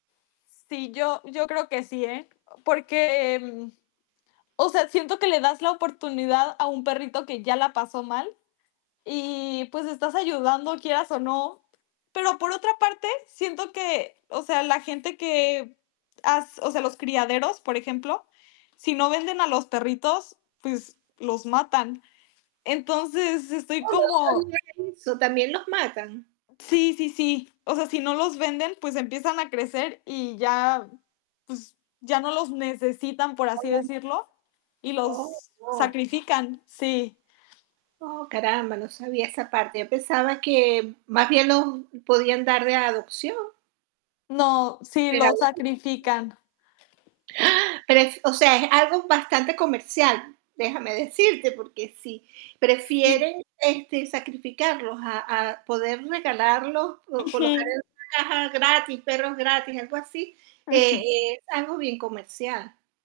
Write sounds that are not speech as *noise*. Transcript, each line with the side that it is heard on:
left: Sí, yo yo creo que sí, ¿eh? Porque, mm, o sea, siento que le das la oportunidad a un perrito que ya la pasó mal, y, pues estás ayudando, quieras o no. Pero, por otra parte, siento que, o sea, la gente que, ha s o sea, los criaderos, por ejemplo, si no venden a los perritos, pues los matan. Entonces, estoy
right: Oh, no
left: como
right: sabia que *unintelligible* So, ¿también los matan?
left: Sí, sí, sí, o sea, si no los venden, pues empiezan a crecer y ya, pues, ya no los necesitan, por así decirlo, y los
right: *unintelligible*
left: sacrifican, sí.
right: Oh, caramba, no sabía esa parte. Yo pensaba que, más bien, los podían dar de adopción.
left: No, sí, los
right: Regalar.
left: sacrifican.
right: *gasps* Ah, pero es o sea, es algo bastante comercial, déjame decirte, porque si
left: Sí.
right: prefieren, este, sacrificarlos a a poder regalarlos, o colocar
left: Ujú.
right: el caja, gratis, perros gratis, algo así,
left: Ujú.
right: e es algo bien comercial.